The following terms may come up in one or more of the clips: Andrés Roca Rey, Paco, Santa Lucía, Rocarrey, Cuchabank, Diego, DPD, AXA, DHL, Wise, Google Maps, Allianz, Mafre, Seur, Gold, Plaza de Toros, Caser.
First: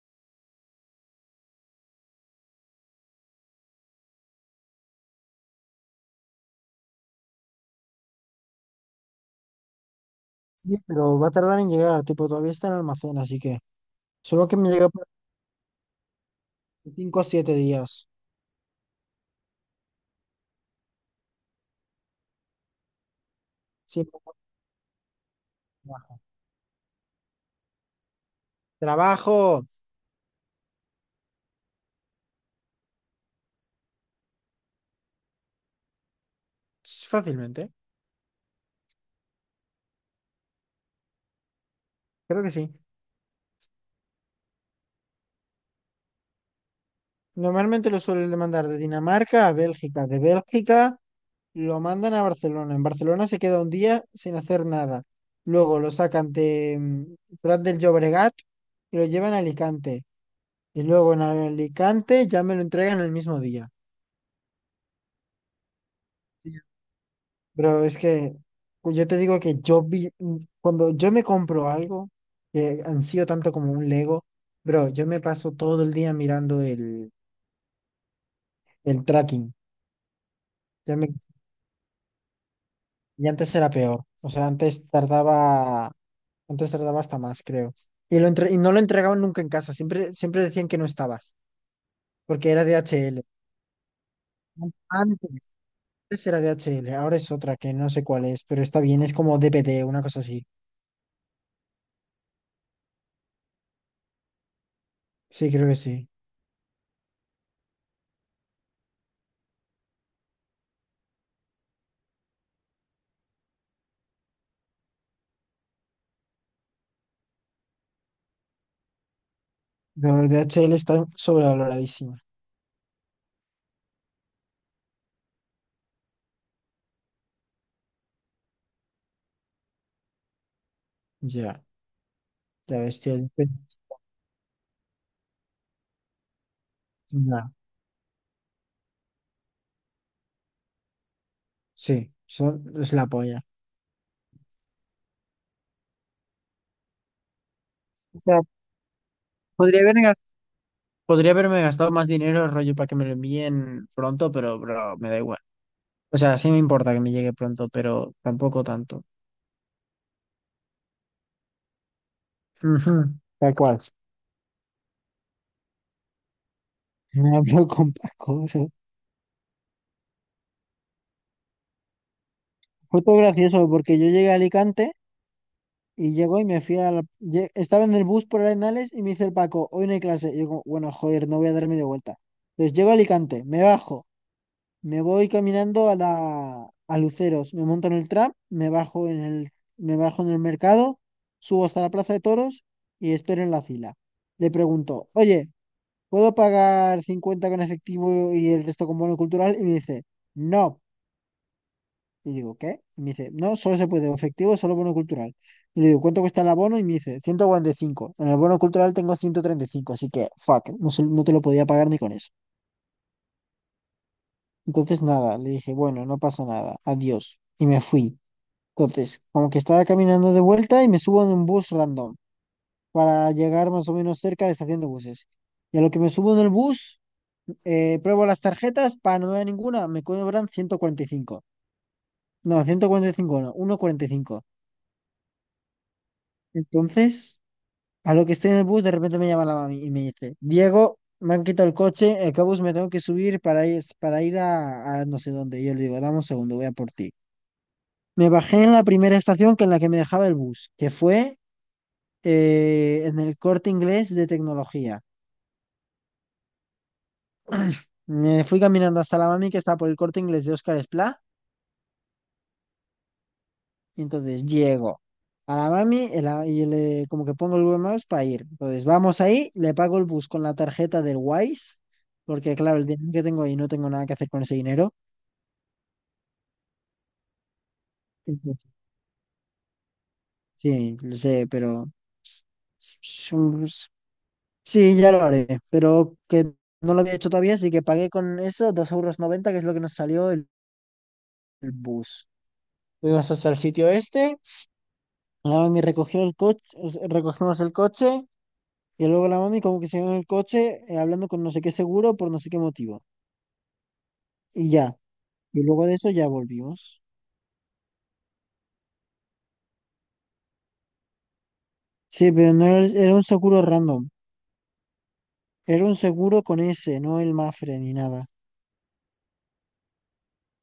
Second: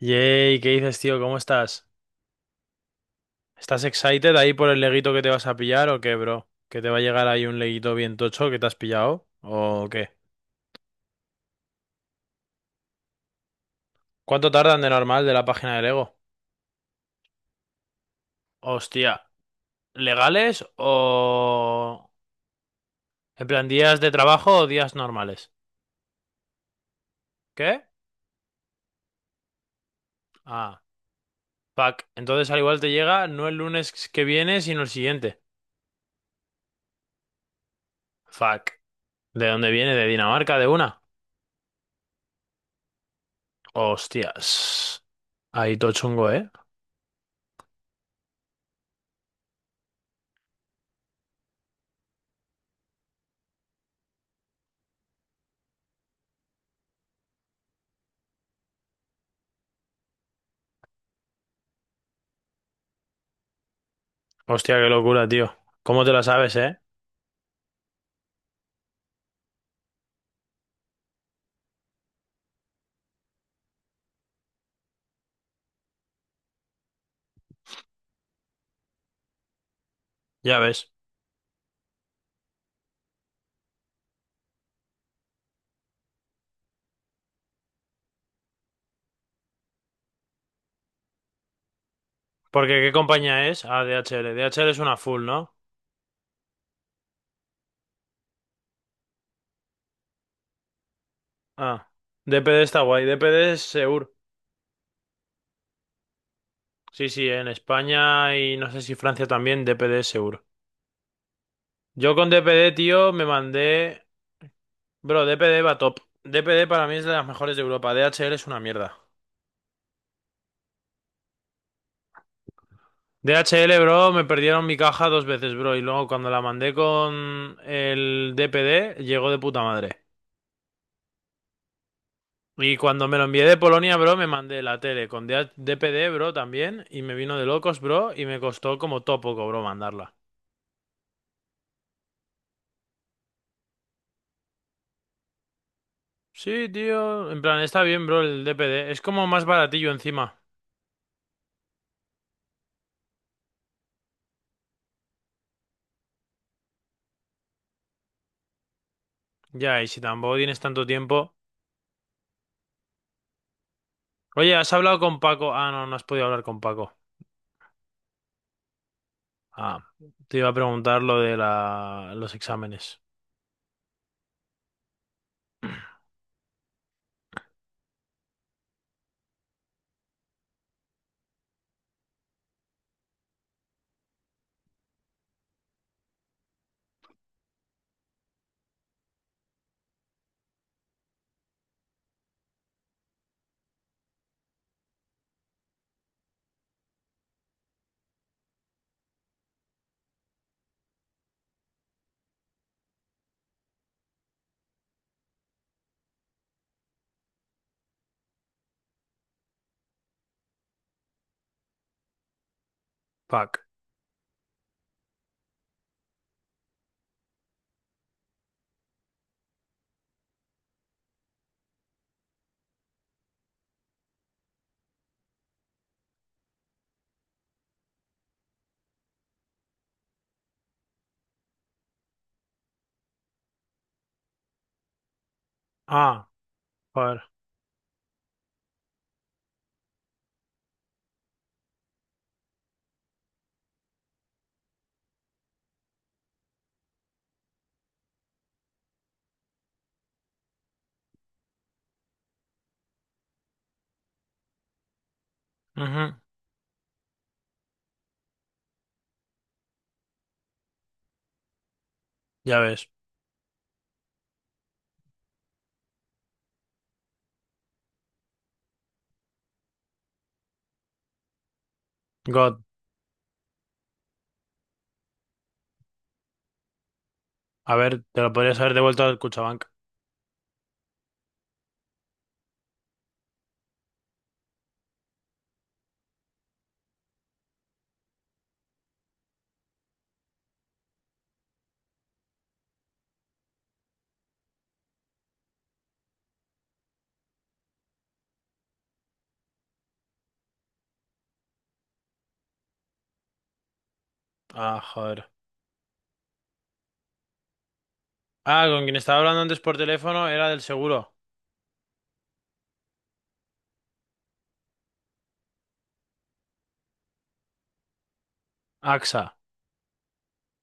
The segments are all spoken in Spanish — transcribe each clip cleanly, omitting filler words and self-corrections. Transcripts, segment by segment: Yay, ¿qué dices, tío? ¿Cómo estás? ¿Estás excited ahí por el leguito que te vas a pillar o qué, bro? ¿Que te va a llegar ahí un leguito bien tocho que te has pillado? ¿O qué? Sí, pero va a tardar en llegar, tipo, todavía está en almacén, así que supongo ¿Cuánto que me tardan llega de por normal de la página de Lego? 5 o 7 días. Hostia, ¿legales o? ¿En plan, días Sí, de poco trabajo o días normales? más. ¿Qué? Trabajo Ah, fuck. Entonces al igual te llega no el lunes que viene, sino el siguiente. fácilmente, Fuck. ¿De dónde viene? ¿De Dinamarca? ¿De una? creo que sí. Hostias. Ahí todo chungo, ¿eh? Normalmente lo suelen mandar de Dinamarca a Bélgica, de Bélgica lo mandan a Barcelona. En Barcelona se queda un día sin hacer nada. Luego lo sacan de Prat del Llobregat y lo llevan a Alicante. Y luego en Alicante ya me lo entregan el mismo día. Hostia, qué locura, tío. ¿Cómo te la sabes, eh? Bro, es que pues, yo te digo que yo vi, cuando yo me compro algo, que han sido tanto como un Lego, bro, yo me paso todo el día mirando el tracking. Ya ves. Ya me- y antes era peor. O sea, antes tardaba hasta más, creo. Y, no lo entregaban nunca en casa, siempre, siempre decían que no estabas, porque era Porque, ¿qué DHL. compañía es? Ah, DHL. DHL es una full, Antes, ¿no? antes era DHL, ahora es otra que no sé cuál es, pero está bien, es como DPD, una cosa así. Ah. DPD está guay. DPD es Seur. Sí, creo que sí. Sí, sí, en España y no sé si Francia también, DPD es Seur. Yo con DPD, tío, me mandé. Bro, DPD va top. DPD para mí es de las mejores de Europa. DHL es una mierda. Pero el DHL está sobrevaloradísimo. DHL, bro, me perdieron mi caja dos veces, bro. Y luego cuando la mandé con el DPD, llegó de puta madre. Ya, Y la cuando bestia me lo de envié de pez. Polonia, bro, me mandé la tele con DH DPD, bro, también. Y me vino de Ya, locos, bro. Y me costó como todo poco, bro, mandarla. sí, es la polla. Sí, tío. En plan, está bien, O bro, sea, el DPD. Es como más podría baratillo haber gas- encima. podría haberme gastado más dinero rollo para que me lo envíen pronto, pero bro, me da igual. O sea, sí me importa que me llegue pronto, pero tampoco tanto. Ya, y si tampoco tienes tanto tiempo. Ujú, tal cual. Oye, ¿has hablado con Paco? Ah, no, no has podido hablar con Paco. Me hablo con Paco, bro. Ah, te iba a preguntar lo de los exámenes. Fue todo gracioso porque yo llegué a Alicante y llegó y me fui. Estaba en el bus por Arenales y me dice el Paco, hoy no hay clase. Y yo como, bueno, joder, no voy a dar media vuelta. Entonces llego a Alicante, me bajo. Me voy caminando a Luceros, me monto en el tram, me bajo en el mercado, subo hasta la plaza de toros y espero en la fila. Le pregunto, "Oye, ¿puedo pagar 50 con efectivo y el resto con bono cultural?" Y me dice, "No." Y digo, "¿Qué?" Y me dice, "No, solo se puede o efectivo, solo bono cultural." Y le digo, "¿Cuánto cuesta el abono?" Y me dice, 145. En el bono cultural tengo 135, así que fuck, no te lo podía pagar ni con eso. Fuck. Entonces nada, le dije, "Bueno, no pasa nada. Adiós." Y me fui. Entonces, como que estaba caminando de vuelta y me subo en un bus random para llegar más o menos cerca de la estación de buses. Y a lo que me subo en el bus, pruebo las tarjetas, para no ver ninguna, me cobran 145. No, 145 no, ciento cuarenta y cinco. Ah, joder. Entonces, a lo que estoy en el bus, de repente me llama la mami y me dice, Diego, me han quitado el coche, el bus me tengo que subir para ir a no sé dónde. Y yo le digo, dame un segundo, voy a por ti. Me bajé en la primera estación que en la que me dejaba el bus, que fue en el Corte Inglés de tecnología. Ujú, Me fui caminando hasta la mami que está por el Corte Inglés de Óscar Esplá, ya ves. y entonces llego a la mami y, y le, como que pongo el Google Maps para ir. Entonces vamos ahí, le pago el bus con la tarjeta del Wise, porque God. claro, el dinero que tengo ahí no tengo nada que hacer con ese dinero. A ver, te lo podrías Entonces, haber devuelto al Cuchabank. sí, lo sé, pero. Sí, ya lo haré, pero que no lo había hecho todavía, así que pagué con eso 2,90 € que es lo que nos salió el bus. Fuimos hasta el sitio este, la mami recogió el coche, recogimos el coche, y luego la mami como que se quedó en el coche hablando con no sé qué seguro por no sé qué motivo. Y Ah, ya, joder. y luego de eso ya volvimos. Ah, con quien estaba hablando antes por teléfono era del seguro. Sí, pero no era, era un seguro random, era un seguro con ese, no el Mafre ni nada. AXA,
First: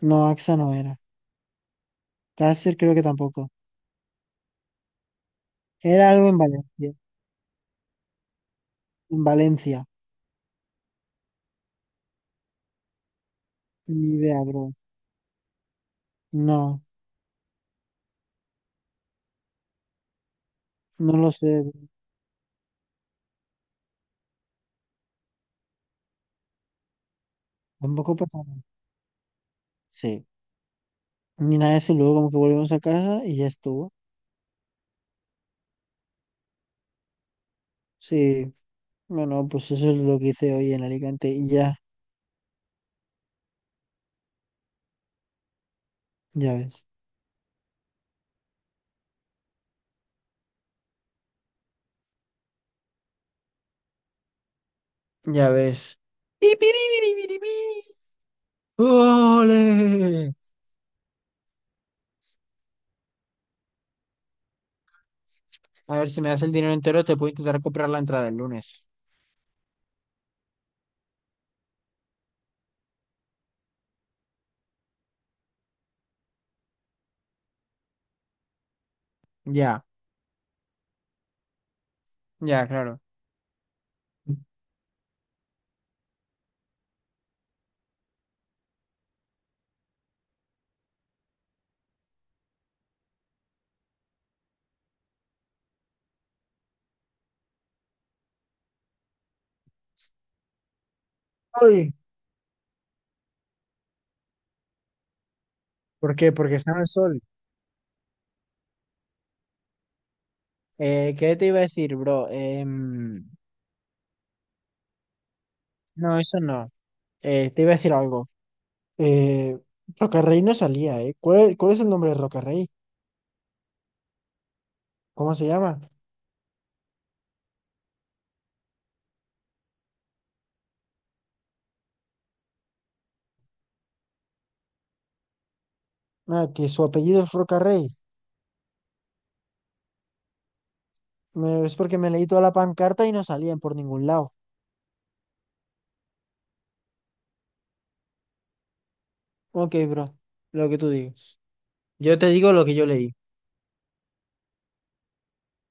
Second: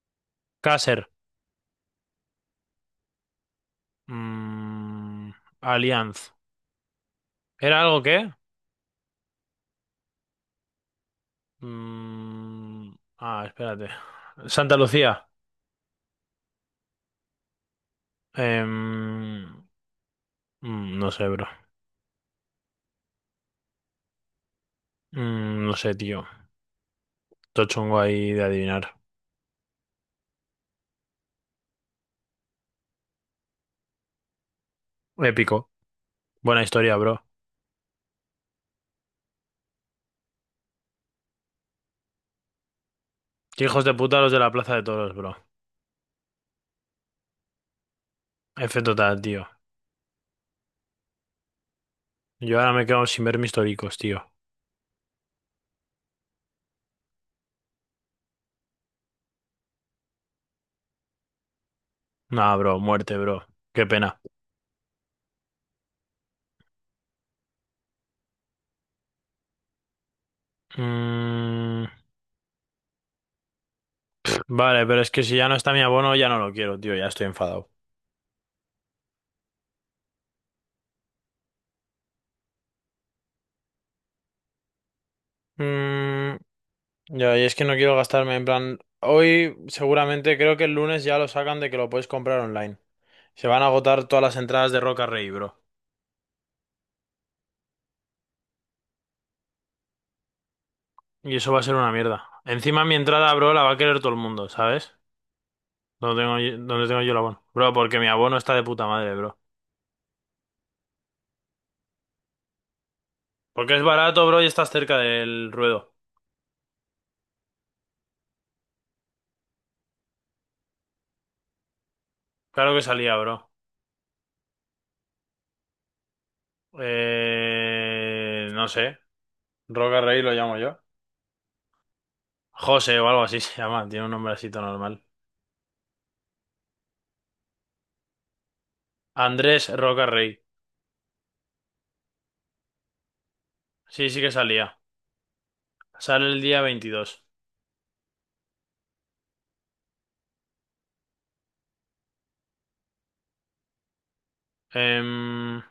No, AXA no era. Caser, Caser creo que tampoco. mm, Era algo Allianz. en Valencia, ¿Era algo qué? en Valencia. Mm, ah, espérate. Ni idea, bro. Santa Lucía. No, Em, no no sé, lo bro. sé, bro. No sé, tío. Todo chungo Tampoco ahí pasa de nada. adivinar. Sí, ni nada de eso, luego como que volvimos a casa y ya estuvo. Épico. Buena historia, bro. Sí. No, no, pues eso es lo que hice hoy en Alicante y ya, Qué hijos de puta los de la Plaza de Toros, bro. ya ves. F total, tío. Yo ahora me quedo sin ver mis toricos, tío. Ya ves. ¡Ipiribiribiribí! ¡Ole! Nah, bro. Muerte, bro. Qué pena. A ver, si me das el dinero entero, te puedo intentar comprar la entrada el lunes. Mm, Vale, pero es que si ya no está mi abono, ya no lo quiero, tío, ya estoy enfadado. Ya, ya, claro. Mm, ya, y es que no quiero gastarme, en plan, hoy seguramente creo que el lunes ya lo sacan de que lo puedes comprar online. Se van a agotar todas las entradas de Roca Rey, bro. Y eso va a ser Ay, una mierda. Encima mi entrada, bro, la va a querer todo el mundo, ¿sabes? ¿por ¿Dónde qué? tengo Porque está en el dónde tengo yo el sol. abono? Bro, porque mi abono está de puta madre, bro. ¿Qué te iba a decir, bro? Porque es barato, bro, y estás cerca del ruedo. No, eso no. Te iba a decir algo. Eh, Rocarrey no salía, ¿eh? ¿Cuál es el nombre de Rocarrey? Claro que salía, bro. ¿Cómo se llama? No sé. Roca Rey lo llamo yo. José o algo así se llama, tiene un nombrecito normal. Ah, que su apellido es Rocarrey. Andrés Roca Rey. Es porque me leí toda la pancarta y no salían por ningún Sí, sí que lado. salía. Sale el día 22. Ok, bro, lo que tú digas. Yo te digo lo que yo leí. Em,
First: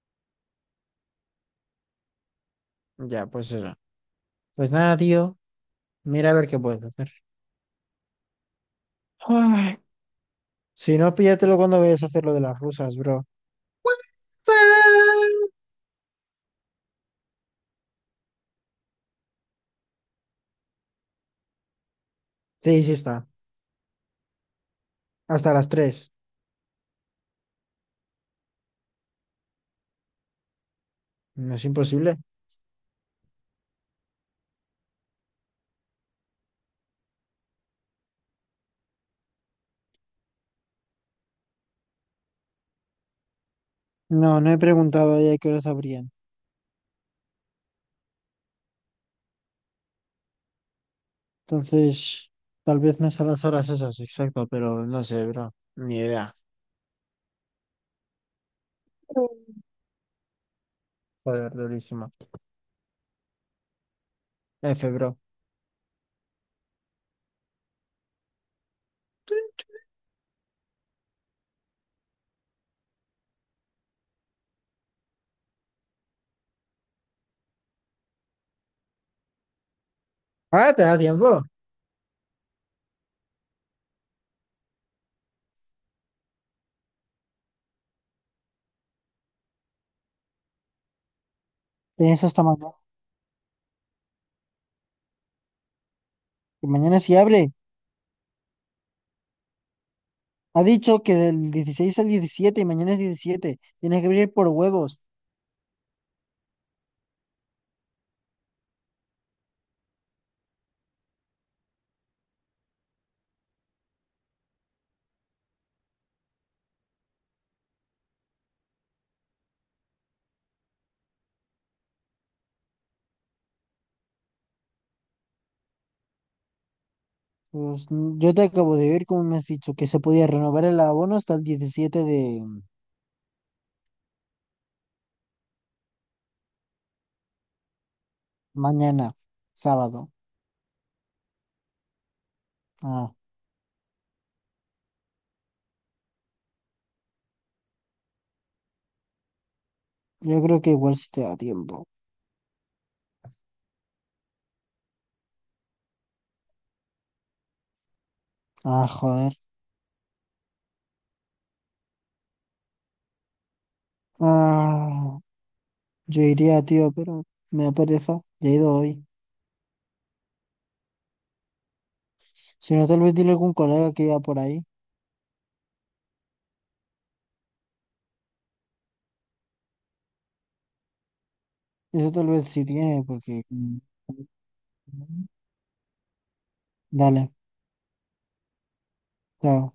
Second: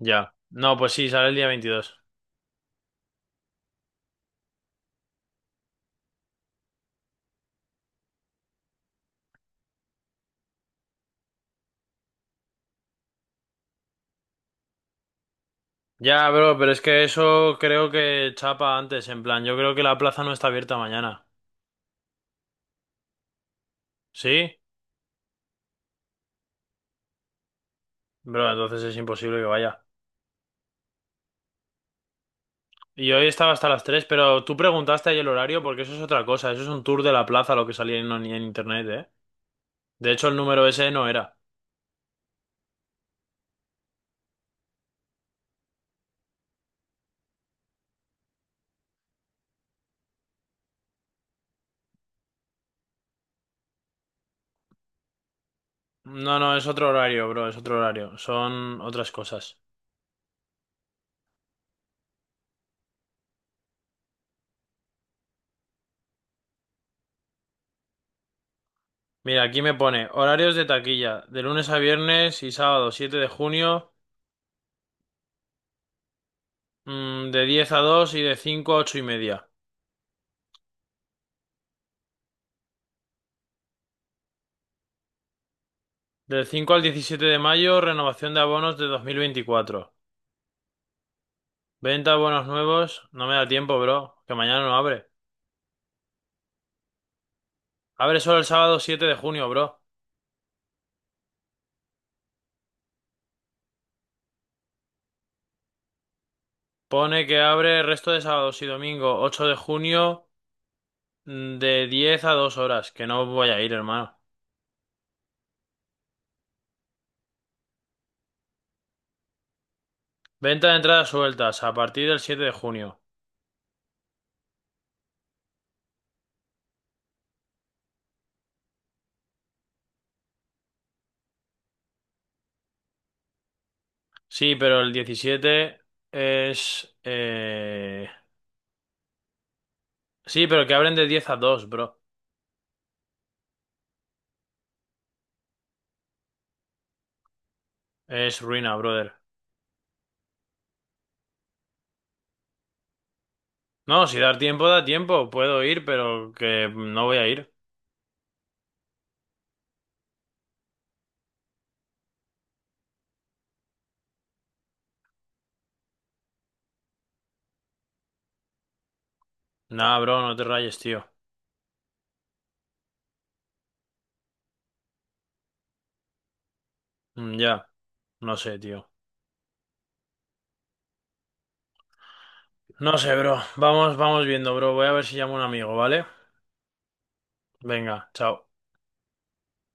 ya. No, pues sí, sale el día 22. Ya, pues eso. Pues nada, tío. Mira a ver qué puedes hacer. Ay, si no, píllatelo cuando vayas a hacer lo de las rusas, bro. Ya, bro, pero es que eso creo que chapa antes, en plan, yo creo que la plaza no está abierta mañana. Sí, sí está. ¿Sí? Hasta las tres. Bro, entonces es imposible que vaya. No es imposible. Y hoy estaba hasta las 3, pero tú preguntaste ahí el horario porque eso es otra cosa, eso es un tour de la plaza lo que salía en internet, ¿eh? De hecho, el número ese no era. No, no he preguntado a ella qué horas abrían. Entonces, tal vez no es a las horas esas, exacto, pero no sé, bro. Ni idea. No, no, es otro horario, bro, es otro horario. Son otras cosas. Joder, durísimo. F, bro. Mira, aquí me pone horarios de taquilla, de lunes a viernes y sábado 7 de junio, de 10 a 2 y de 5 a 8 y media. Ah, te da tiempo. Del 5 al 17 de mayo, renovación de abonos de 2024. Venta de Tienes hasta abonos mañana. nuevos, no me da tiempo, bro, que mañana no abre. Que mañana sí abre. Abre solo el sábado 7 de junio, bro. Ha dicho que del 16 al 17 y mañana es 17. Tienes que abrir por huevos. Pone que abre el resto de sábados y domingo 8 de junio, de 10 a 2 horas, que no voy a ir, hermano. Venta de entradas sueltas a partir del 7 de junio. Pues yo te acabo de ver como me has dicho que se podía renovar el abono hasta el 17 de Sí, pero el 17, es... eh, mañana, sábado. sí, pero que abren de 10 a 2, bro. Ah, Es ruina, brother. yo creo que igual sí te da tiempo. No, si dar tiempo, da tiempo. Puedo ir, pero que no voy a ir. Ah, joder. Ah, yo iría, tío, pero me da pereza. Ya he ido hoy. Nah, bro, no te rayes, tío. Si no, tal vez dile a algún colega que iba por ahí. Ya, no sé, tío. Eso tal vez sí No tiene, sé, bro. porque... mm, Vamos, vamos viendo, bro. Voy a ver si llamo a un amigo, ¿vale? Dale, Venga, chao. chao.